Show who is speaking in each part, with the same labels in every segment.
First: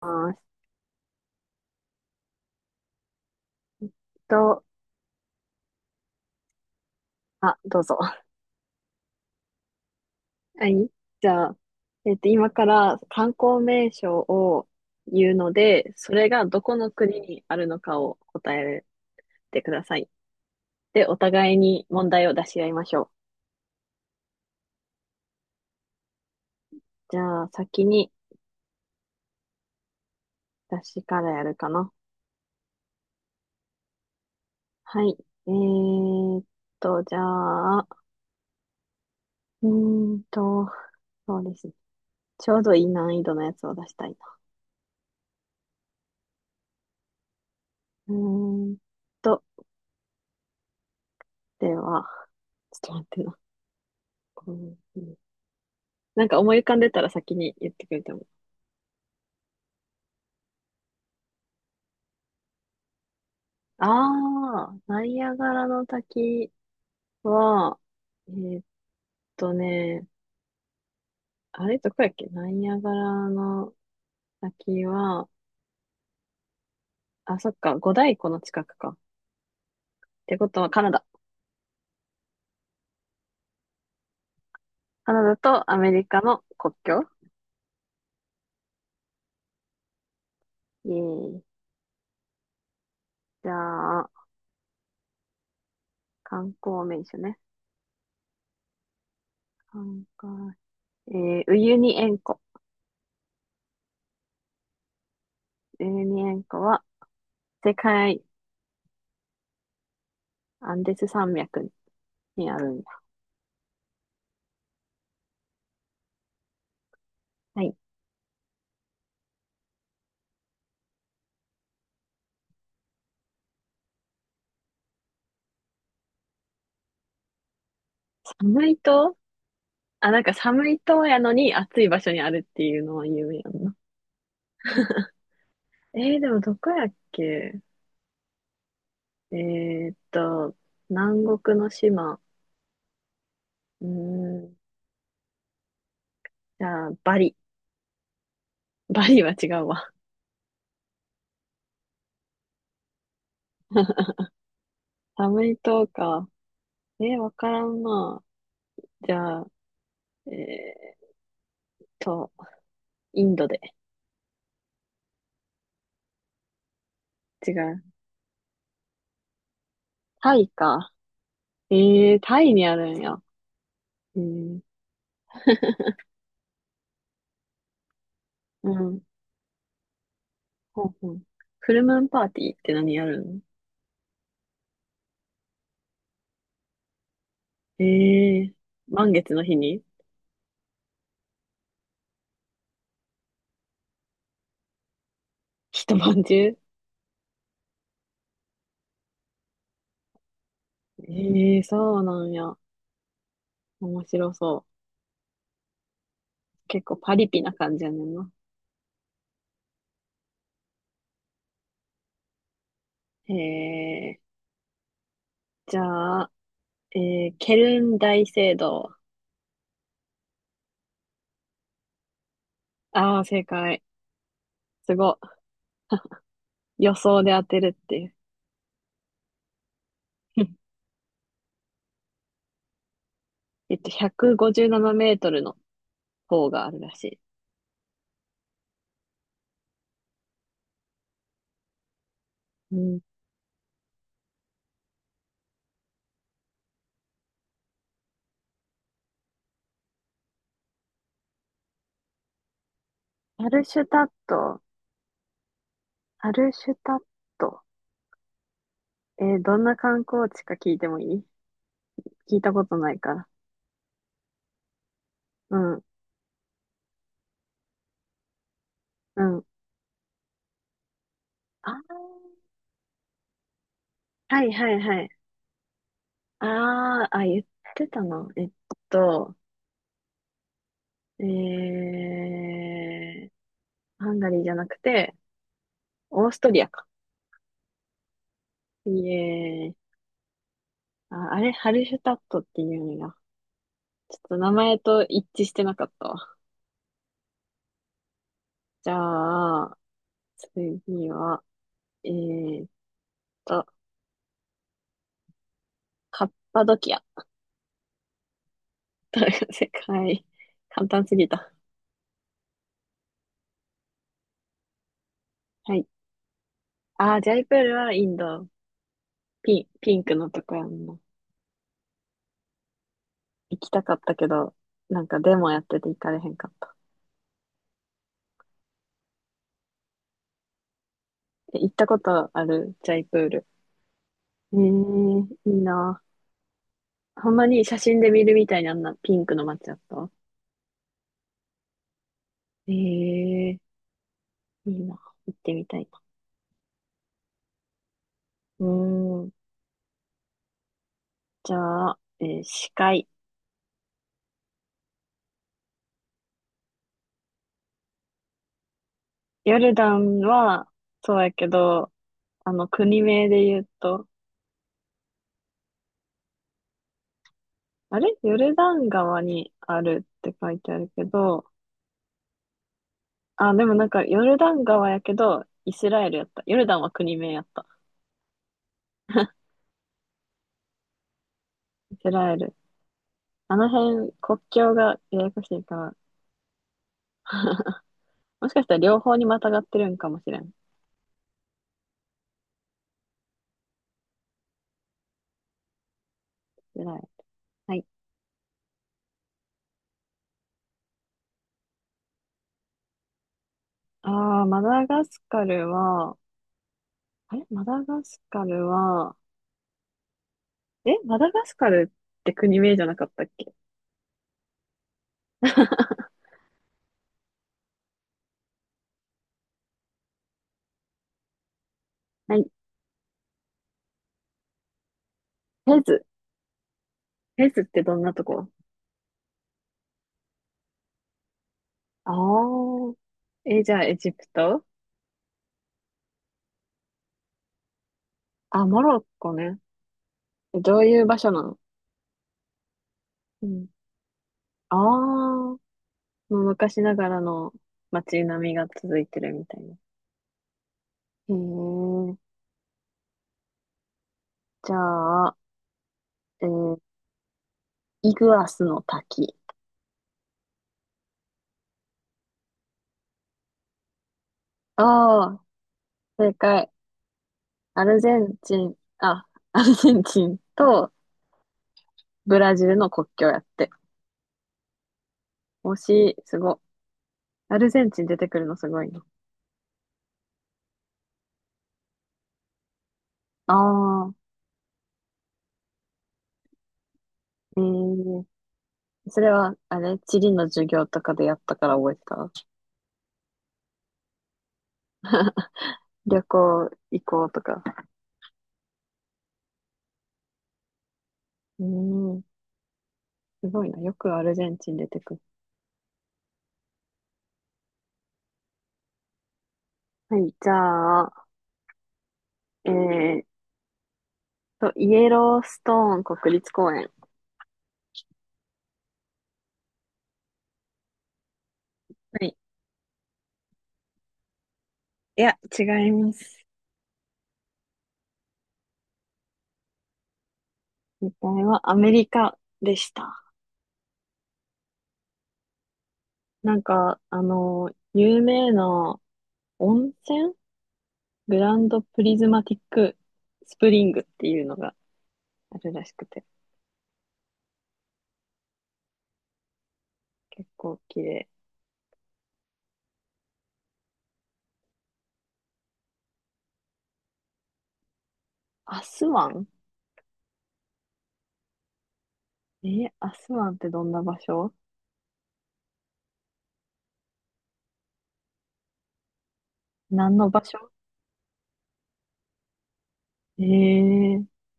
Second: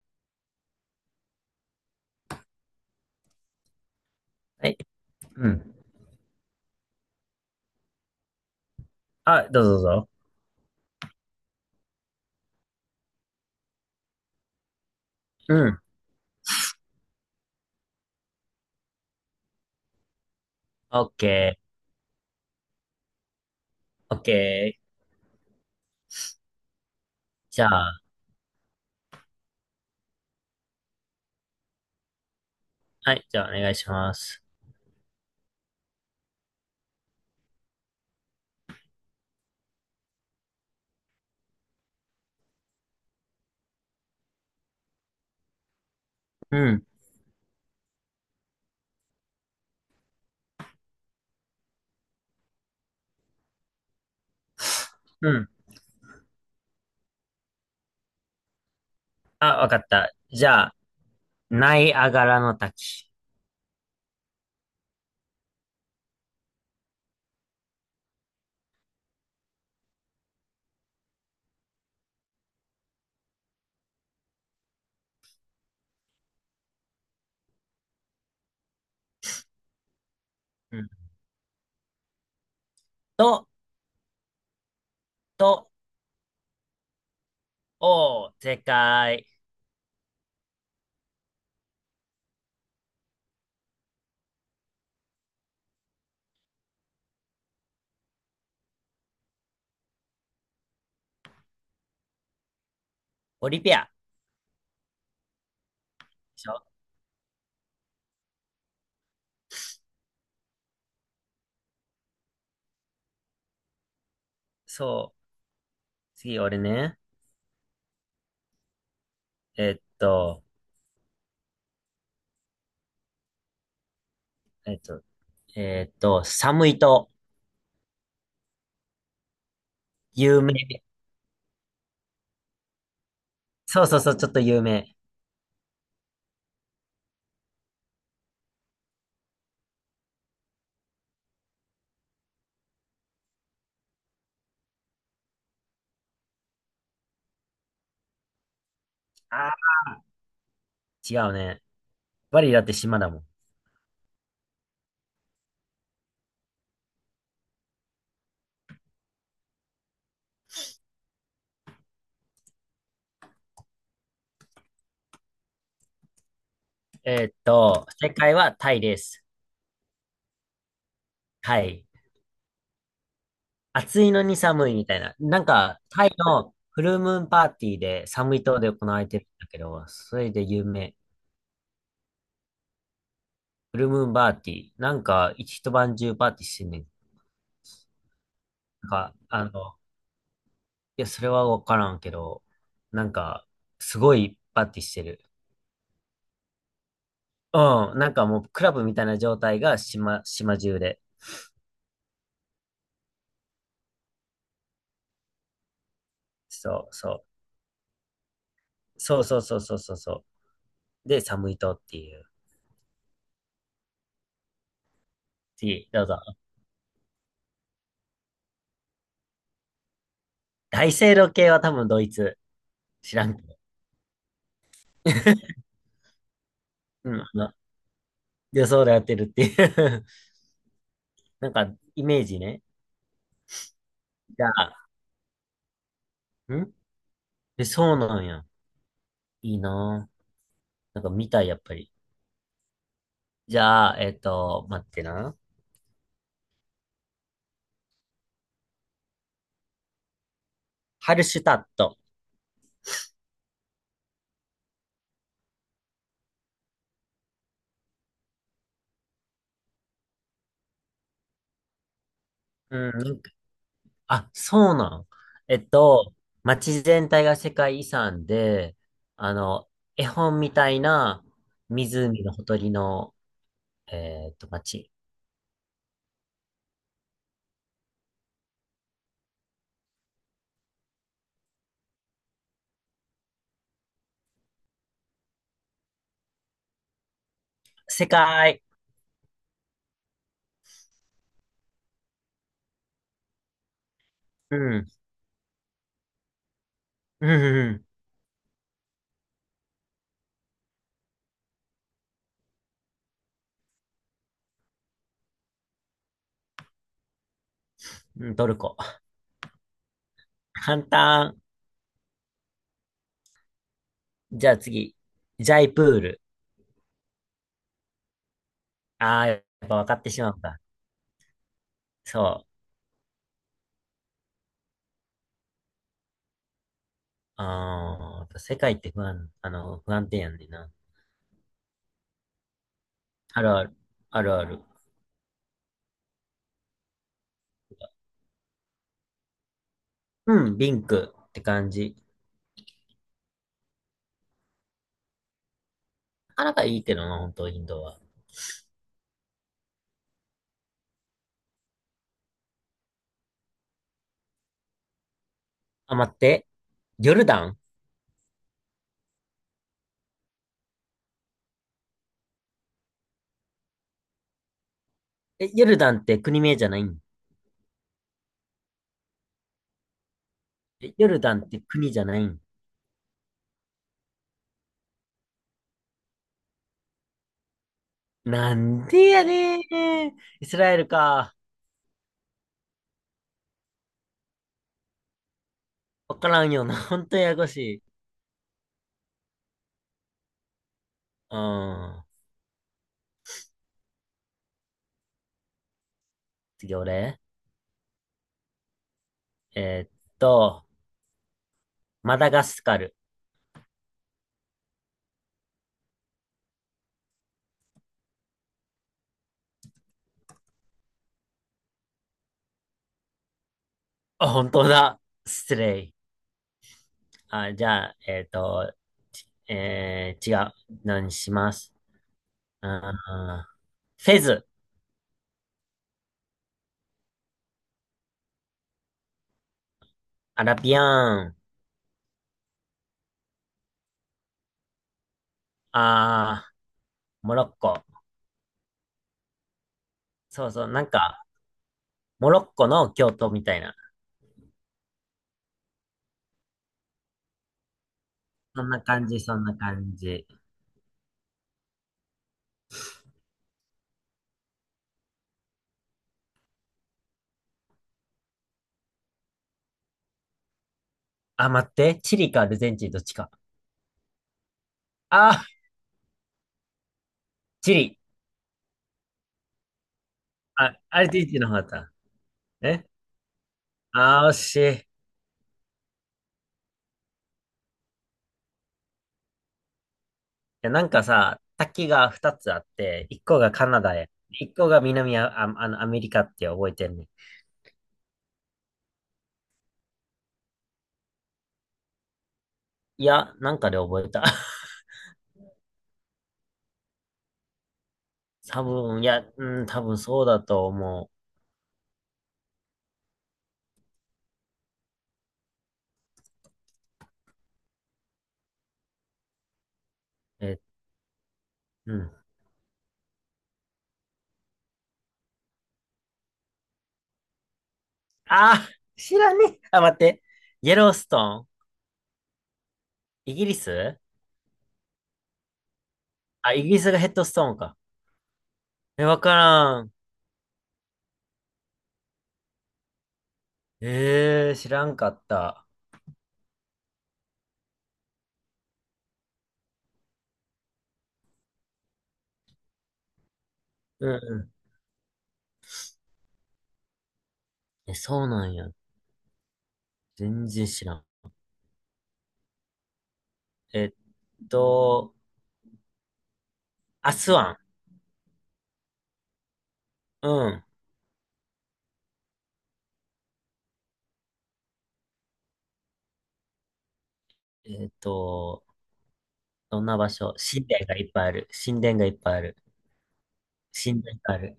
Speaker 1: ます。と、
Speaker 2: はい。うん。
Speaker 1: あ、どうぞ。
Speaker 2: あ、どうぞどうぞ。
Speaker 1: はい。じゃあ、今から観光名所を言うの
Speaker 2: うん。
Speaker 1: で、それがどこの国にあるのかを答えてください。
Speaker 2: オ
Speaker 1: で、
Speaker 2: ッ
Speaker 1: お互い
Speaker 2: ケ
Speaker 1: に問題を出し合いましょう。
Speaker 2: ー、オッケー。
Speaker 1: じゃあ、
Speaker 2: じゃ
Speaker 1: 先
Speaker 2: あ、
Speaker 1: に私からやるかな。
Speaker 2: はい、じゃあお願いします。
Speaker 1: はい。えーっじゃあ、うーんと、そうですね。ちょうどいい難易度のやつを出したいな。
Speaker 2: うん。
Speaker 1: うーんと、では、ちょっと待ってな。こう
Speaker 2: うん。
Speaker 1: なんか思い浮かんでたら先に言ってくれても。
Speaker 2: あ、わかった。じゃあ、ナイアガラの滝。
Speaker 1: ああ、ナイアガラの滝は、えーっとね、あれどこやっけ、ナイアガラの滝は、あ、そっか、五大湖の近くか。ってことは
Speaker 2: う
Speaker 1: カ
Speaker 2: ん。
Speaker 1: ナダ。
Speaker 2: と、
Speaker 1: カナダと
Speaker 2: と、
Speaker 1: アメリカの国境。
Speaker 2: おー、正解。
Speaker 1: えー、じゃあ、観光名所ね。観光、えウユニ塩湖。
Speaker 2: オリピア。で
Speaker 1: ウユニ塩
Speaker 2: し
Speaker 1: 湖
Speaker 2: ょ
Speaker 1: は世界、アンデス山脈にあるんだ。
Speaker 2: そう。次、俺ね。
Speaker 1: はい。
Speaker 2: えっと、えっと、寒いと、
Speaker 1: 寒いと、あ、なんか
Speaker 2: 有名。
Speaker 1: 寒いとやのに暑い場所にあるっていうのは有名やんな。
Speaker 2: そうそうそう、ちょっと有名。
Speaker 1: でもどこやっけ。えーっと、南国の島。うーん、じゃあ、バリ。バリは違う
Speaker 2: あ
Speaker 1: わ。
Speaker 2: ー、違うね。バリだって島だもん。
Speaker 1: 寒い島か。わからんな。じゃあ、えーっと、インドで。違う。
Speaker 2: 正解はタイです。
Speaker 1: タイか。
Speaker 2: はい。
Speaker 1: えタイにあるんや。
Speaker 2: 暑い
Speaker 1: え
Speaker 2: のに
Speaker 1: ー、
Speaker 2: 寒いみたいな。なんか、タイのフルムーンパーティーで寒い島
Speaker 1: う
Speaker 2: で行わ
Speaker 1: ん、
Speaker 2: れてるんだけど、それで有
Speaker 1: ほ
Speaker 2: 名。
Speaker 1: んほん。フルムーンパーティーって何やるの？
Speaker 2: フルムーンパーティー。なんか、一晩中パーティーしてんねん。
Speaker 1: えー、
Speaker 2: なん
Speaker 1: 満
Speaker 2: か、
Speaker 1: 月の日に
Speaker 2: いや、それはわからんけど、なんか、すごいパーティーしてる。
Speaker 1: 一晩中？
Speaker 2: うん、なんかもう、クラブみたいな状態が島中で。
Speaker 1: ええ、そうなんや。面白そう。結
Speaker 2: そう、
Speaker 1: 構パ
Speaker 2: そ
Speaker 1: リピな感じやねんな。
Speaker 2: う。そうそうそうそうそうそう。で、寒い島っていう。
Speaker 1: へえ。じ
Speaker 2: 次、どうぞ。
Speaker 1: ゃあ、えケルン大聖堂。
Speaker 2: 大聖堂系は多分ドイツ。知
Speaker 1: ああ、
Speaker 2: らんけ
Speaker 1: 正
Speaker 2: ど。
Speaker 1: 解。すご い。予
Speaker 2: うん、
Speaker 1: 想で当てるっていう。
Speaker 2: 予想で当てるっていう。 なんか、イメージね。
Speaker 1: 157
Speaker 2: じゃ
Speaker 1: メー
Speaker 2: あ、
Speaker 1: トルの方があ
Speaker 2: ん
Speaker 1: るらし
Speaker 2: え、そうなんや。いいなぁ。なんか見たい、やっぱり。
Speaker 1: い。うん。
Speaker 2: じゃあ、待ってな。ハルシュタット。
Speaker 1: アルシュタット。アルシュタット。どんな観光地か聞いてもいい？聞いたこと
Speaker 2: う
Speaker 1: な
Speaker 2: ん、
Speaker 1: いか
Speaker 2: なん
Speaker 1: ら。
Speaker 2: か、あ、そうなん。え
Speaker 1: う
Speaker 2: っ
Speaker 1: ん、
Speaker 2: と、街全体が世界遺産で、
Speaker 1: う
Speaker 2: あ
Speaker 1: ん。
Speaker 2: の、絵本みたいな湖の
Speaker 1: あ
Speaker 2: ほとりの、
Speaker 1: あ、はいはい
Speaker 2: 街。
Speaker 1: はい。ああ、あ、言ってたな。と、えー、ハンガリーじゃなくて、オーストリアか。
Speaker 2: 世界。
Speaker 1: いえー、あ、あれ、ハルシュタットっていうんだ。ちょっと名
Speaker 2: うん、
Speaker 1: 前
Speaker 2: うん、
Speaker 1: と一致してなかったわ。
Speaker 2: うん、うん、
Speaker 1: じゃあ、次は、えーっと、カッパドキア。
Speaker 2: うん、トルコ。
Speaker 1: 世界。
Speaker 2: 簡
Speaker 1: 簡単すぎ
Speaker 2: 単。
Speaker 1: た。
Speaker 2: じゃあ次。ジャイ
Speaker 1: は
Speaker 2: プ
Speaker 1: い。
Speaker 2: ール。
Speaker 1: あー、ジャイプールはインド。
Speaker 2: ああ、やっぱ分か
Speaker 1: ピ
Speaker 2: っ
Speaker 1: ン
Speaker 2: て
Speaker 1: ク
Speaker 2: し
Speaker 1: の
Speaker 2: まう
Speaker 1: とこ
Speaker 2: か。
Speaker 1: やんな。
Speaker 2: そ
Speaker 1: 行きたかったけど、なんかデモやってて行かれへんかった。
Speaker 2: う。ああ、やっぱ世界って不安定やんねんな。
Speaker 1: え、行ったことあるジャイプー
Speaker 2: あ
Speaker 1: ル？
Speaker 2: るある。あるあ
Speaker 1: えー、
Speaker 2: る。
Speaker 1: いいなぁ。ほんまに写真で見るみたいにあんなピンクの街だった？
Speaker 2: うん、リンクって感じ。
Speaker 1: ええ、いいな。行ってみたいな。
Speaker 2: あなたいいけどな、本当インドは。
Speaker 1: うーん。じゃあ、司会。
Speaker 2: あ、待って。ヨルダン。
Speaker 1: ヨルダンは、そうやけど、国名で言うと、
Speaker 2: え、ヨルダンって国名じゃないん？
Speaker 1: あれヨルダン川にあるって書いてある
Speaker 2: え、
Speaker 1: け
Speaker 2: ヨルダン
Speaker 1: ど、
Speaker 2: って国じゃないん？
Speaker 1: あ、でもなんか、ヨルダン川やけど、イスラエルやった。ヨルダンは国名やった。
Speaker 2: なんでやねー。イスラエルか。
Speaker 1: イスラエル。あの辺、国境がややこしいから、
Speaker 2: わからんよな。本当ややこしい。
Speaker 1: もしかしたら両方にまたがってるんかもしれん。イ
Speaker 2: うん。次
Speaker 1: スラエル。
Speaker 2: 俺。
Speaker 1: はい。
Speaker 2: えーっと、マダガスカル。
Speaker 1: ああ、マダガスカルは、あれマダガスカルは、マダガスカルって国名じゃなかったっけ？
Speaker 2: あ、本当だ。失礼。あ、じゃあ、えっと、ちえー、違う。何します。
Speaker 1: はい。
Speaker 2: うん。フェズ、
Speaker 1: フェズ。フェズってどんなとこ？
Speaker 2: アラビアーン、
Speaker 1: ああー。え、じゃあエジプト？
Speaker 2: あー、モロッコ。
Speaker 1: あ、モロッコね。
Speaker 2: そうそう、
Speaker 1: ど
Speaker 2: な
Speaker 1: う
Speaker 2: ん
Speaker 1: いう場
Speaker 2: か、
Speaker 1: 所なの？
Speaker 2: モロッコの京都み
Speaker 1: う
Speaker 2: たい
Speaker 1: ん。
Speaker 2: な。
Speaker 1: ああ、もう昔ながらの街並み
Speaker 2: そ
Speaker 1: が
Speaker 2: んな
Speaker 1: 続い
Speaker 2: 感じ、
Speaker 1: てる
Speaker 2: そん
Speaker 1: み
Speaker 2: な
Speaker 1: たいな。
Speaker 2: 感じ。
Speaker 1: へえ、じゃあ、えーイグアスの滝。
Speaker 2: あ、待って、チリかアルゼンチンどっちか。あ
Speaker 1: ああ、
Speaker 2: ー、
Speaker 1: 正解。
Speaker 2: チ
Speaker 1: ア
Speaker 2: リ。
Speaker 1: ルゼンチン、あ、アルゼンチン
Speaker 2: あ、
Speaker 1: と
Speaker 2: アルゼンチンの方だった。
Speaker 1: ブラジル
Speaker 2: え
Speaker 1: の国境やって。
Speaker 2: あー、惜しい。い
Speaker 1: 推し、すご。アルゼンチン出てくるのすごいな。
Speaker 2: や、なんかさ、滝が2つあって、1個が
Speaker 1: あ
Speaker 2: カナダへ、
Speaker 1: あ、
Speaker 2: 1個が南ア、あ、あの、アメリカって覚えてんね。
Speaker 1: ええ、それは、地理の授業とかでやったから覚えてた？
Speaker 2: いや、なんかで覚えた。
Speaker 1: 旅行行こうとか。
Speaker 2: 多分、いや、うん、多分そうだと思
Speaker 1: うーん、すごいな。よくアルゼンチン出てくる。はい、
Speaker 2: う。
Speaker 1: じ
Speaker 2: え、
Speaker 1: ゃあ、
Speaker 2: うん。
Speaker 1: えーイエローストーン国立公園。
Speaker 2: あー、知らねえ。あ、待って。イエローストーン、
Speaker 1: はい。
Speaker 2: イギリス。
Speaker 1: いや、違います。
Speaker 2: あ、イギリスがヘッドストーンか。え、わからん。
Speaker 1: 実際はアメリカでした。
Speaker 2: えー、知らんかった。
Speaker 1: なんか、有名な温泉、グランドプリズマティックスプリングっ
Speaker 2: うん
Speaker 1: ていう
Speaker 2: う
Speaker 1: のがあるらしくて、
Speaker 2: ん。え、そうなんや。全
Speaker 1: 結
Speaker 2: 然
Speaker 1: 構
Speaker 2: 知ら
Speaker 1: 綺
Speaker 2: ん。
Speaker 1: 麗。
Speaker 2: えっと、アスワン。
Speaker 1: アスワン？
Speaker 2: うん。
Speaker 1: アスワンってどんな場所？
Speaker 2: えっと、どんな場
Speaker 1: 何の
Speaker 2: 所、
Speaker 1: 場
Speaker 2: 神
Speaker 1: 所？
Speaker 2: 殿がいっぱいある。神殿がいっぱいある。
Speaker 1: え
Speaker 2: 神殿
Speaker 1: ー、
Speaker 2: がある。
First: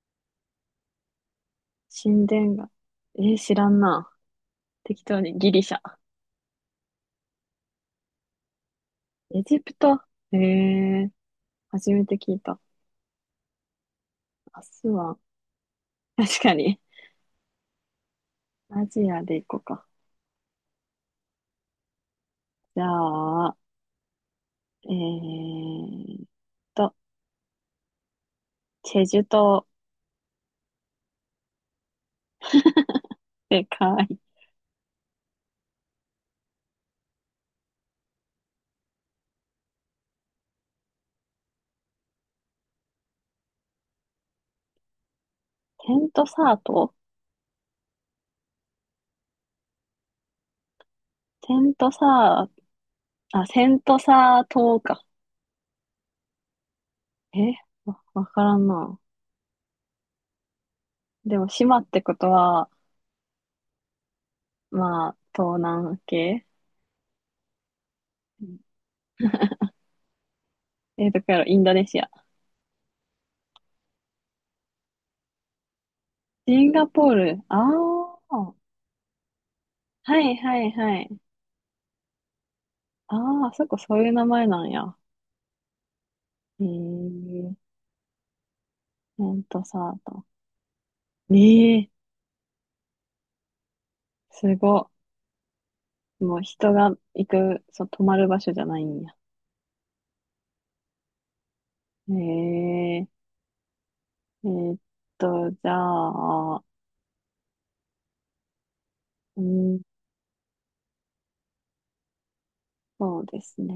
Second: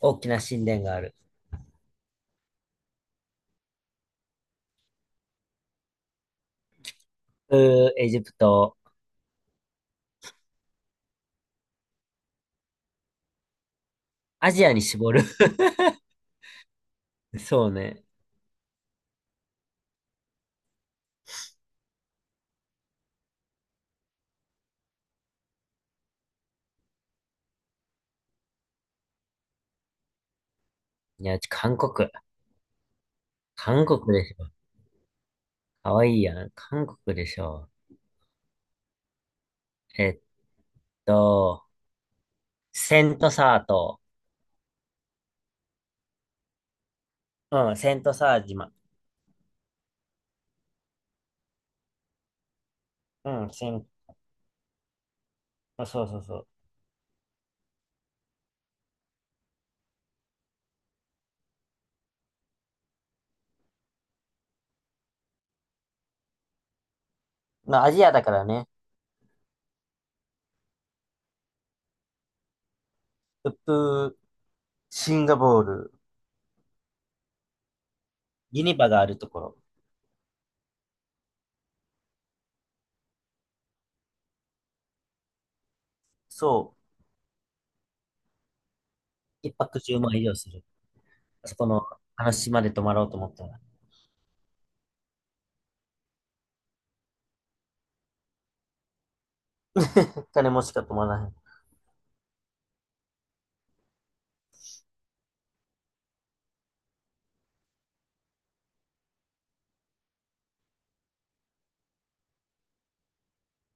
Speaker 2: 大きな神殿がある。
Speaker 1: 神殿が。知らんな。適当にギリシャ。
Speaker 2: エジプト。
Speaker 1: エジプト？えー、初めて聞いた。
Speaker 2: ア
Speaker 1: ア
Speaker 2: ジアに
Speaker 1: スワ
Speaker 2: 絞
Speaker 1: ン。
Speaker 2: る。
Speaker 1: 確かに。
Speaker 2: そうね。
Speaker 1: アジアで行こうか。じゃあ、えーっと、チェジュ島。
Speaker 2: いや、うち韓国。
Speaker 1: で
Speaker 2: 韓
Speaker 1: か
Speaker 2: 国
Speaker 1: い。
Speaker 2: でしょ。かわいいやん。韓国でしょ。えっと、セントサー島。
Speaker 1: テントサート。
Speaker 2: うん、セントサー島。
Speaker 1: テントサー、あ、
Speaker 2: うん、
Speaker 1: セ
Speaker 2: セ
Speaker 1: ン
Speaker 2: ン、
Speaker 1: トサー島か。
Speaker 2: あ、そうそうそ
Speaker 1: えわ、わからんな。でも、島ってことは、まあ、東南系。
Speaker 2: う。まあ、アジアだから
Speaker 1: うん。
Speaker 2: ね。
Speaker 1: どこやろ、インドネシア。
Speaker 2: ウプ、シンガポール、
Speaker 1: シンガポール。ああ、は
Speaker 2: ユニバがあるところ。
Speaker 1: いはいはい。ああ、あそこそういう名前なんや。え
Speaker 2: そ
Speaker 1: ー、セン
Speaker 2: う。一
Speaker 1: トサ
Speaker 2: 泊
Speaker 1: ー
Speaker 2: 10万以
Speaker 1: 島。
Speaker 2: 上する。あそこの
Speaker 1: ええ、
Speaker 2: 話島で泊まろうと思ったら。
Speaker 1: すごっ。もう人が行く、そう、泊まる場所じゃないんや。
Speaker 2: どっかでもしか泊まらない。
Speaker 1: ええ。えーっじゃあ、うん、そうですね。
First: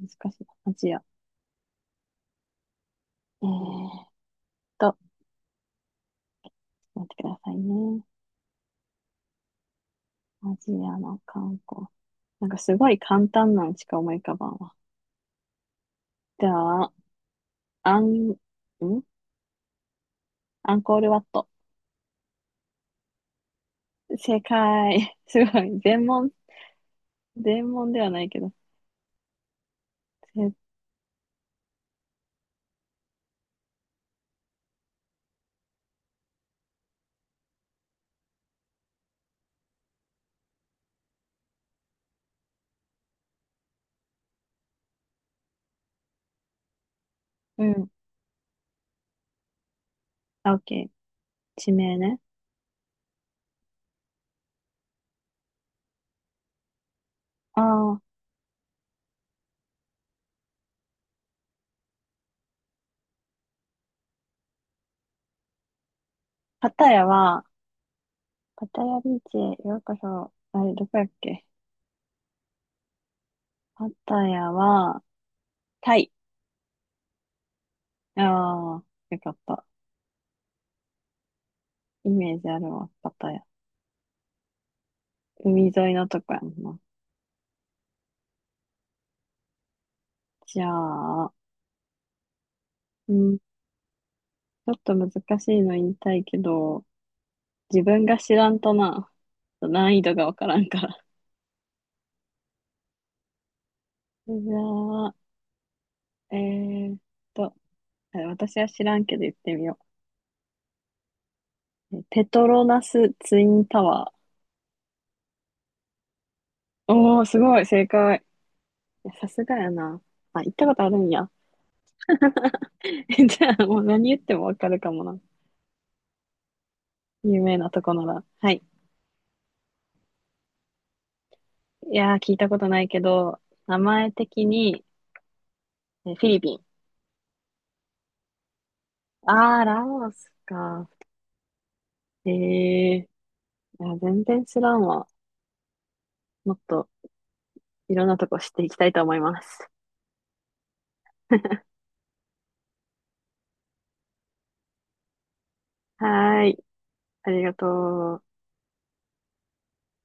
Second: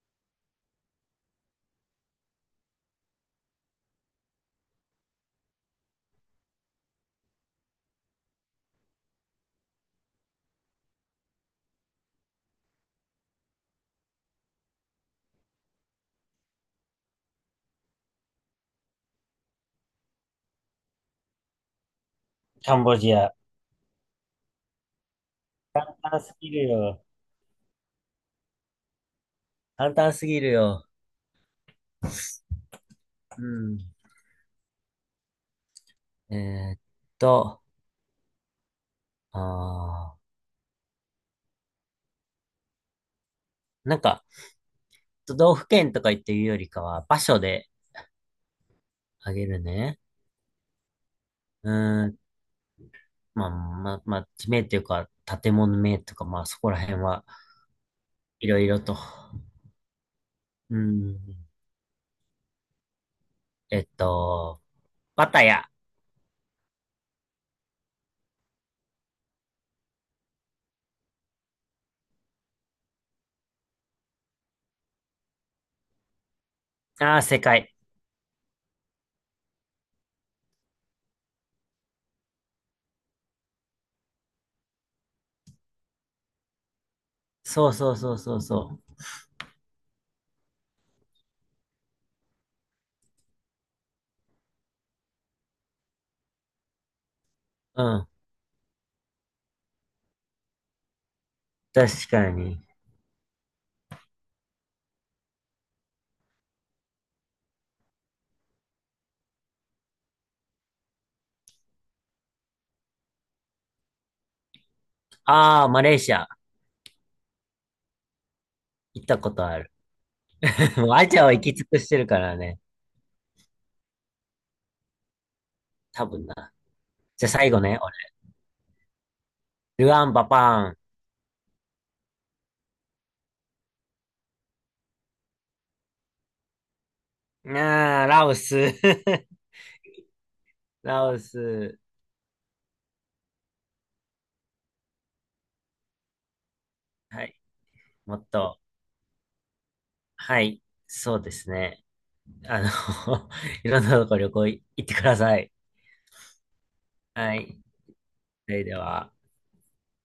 Speaker 1: 難しいな、アジア。えーっちょっと待ってくださいね。アジアの観光。なんかすごい簡単なのしか思い浮かばんわ。じゃあ、アン、んアンコールワット。
Speaker 2: カンボジア。
Speaker 1: 正解。すごい。
Speaker 2: 簡
Speaker 1: 全
Speaker 2: 単
Speaker 1: 問、
Speaker 2: すぎるよ。
Speaker 1: 全問ではないけど。
Speaker 2: 簡単すぎる
Speaker 1: せ
Speaker 2: よ。うん。えーっと、あなんか、都道府県とか言って言うよりかは、場所
Speaker 1: う
Speaker 2: で
Speaker 1: ん。
Speaker 2: あげるね。
Speaker 1: あ、オッケー。
Speaker 2: う
Speaker 1: 地名
Speaker 2: ーん、
Speaker 1: ね。
Speaker 2: まあ、まあ、まあ、地名というか、建物名とか、まあ、そこら辺は
Speaker 1: ああ、
Speaker 2: いろいろと。うん、えっと、パタヤ。
Speaker 1: パタヤは、パタヤビーチへようこそ。あれ、どこやっけ。パタヤは、タイ。
Speaker 2: ああ、世界。
Speaker 1: ああ、よかった。イメージあるわ、パタヤ。海沿いのとこやんな。
Speaker 2: そうそうそうそうそ
Speaker 1: じゃあ、うん、ちょっと難しいの言いたいけど、
Speaker 2: う。
Speaker 1: 自
Speaker 2: う
Speaker 1: 分
Speaker 2: ん、
Speaker 1: が知らんとな、難易度がわからんから。
Speaker 2: 確かに。
Speaker 1: じゃあ、えーっと、私は知らんけど言ってみよう。ペトロナスツインタワ
Speaker 2: ああ、マレーシア。
Speaker 1: ー。おー、すごい、正解。
Speaker 2: 行っ
Speaker 1: いや
Speaker 2: た
Speaker 1: さ
Speaker 2: こ
Speaker 1: す
Speaker 2: と
Speaker 1: が
Speaker 2: あ
Speaker 1: や
Speaker 2: る。
Speaker 1: な。あ、行ったこ と
Speaker 2: も
Speaker 1: あ
Speaker 2: う
Speaker 1: る
Speaker 2: ア
Speaker 1: ん
Speaker 2: ジア
Speaker 1: や。
Speaker 2: は行き尽くしてるからね。
Speaker 1: じゃあ、もう何言ってもわかるかもな。
Speaker 2: 多分な。じゃあ
Speaker 1: 有
Speaker 2: 最
Speaker 1: 名
Speaker 2: 後
Speaker 1: な
Speaker 2: ね、
Speaker 1: とこな
Speaker 2: 俺。
Speaker 1: ら。はい。
Speaker 2: ルアンバパ
Speaker 1: いやー、聞いたことないけど、名前的に、フィリピン。
Speaker 2: ーン。ああ、ラオス。
Speaker 1: あー、ラオスか。
Speaker 2: ラオス。
Speaker 1: えー、いや、全然知らんわ。もっと
Speaker 2: はい。
Speaker 1: いろん
Speaker 2: も
Speaker 1: な
Speaker 2: っ
Speaker 1: とこ知っ
Speaker 2: と。
Speaker 1: ていきたいと思います。
Speaker 2: はい、そうですね。あの、いろんなとこ旅行い行ってください。
Speaker 1: はーい。あ
Speaker 2: は
Speaker 1: りが
Speaker 2: い。
Speaker 1: とう。
Speaker 2: それでは。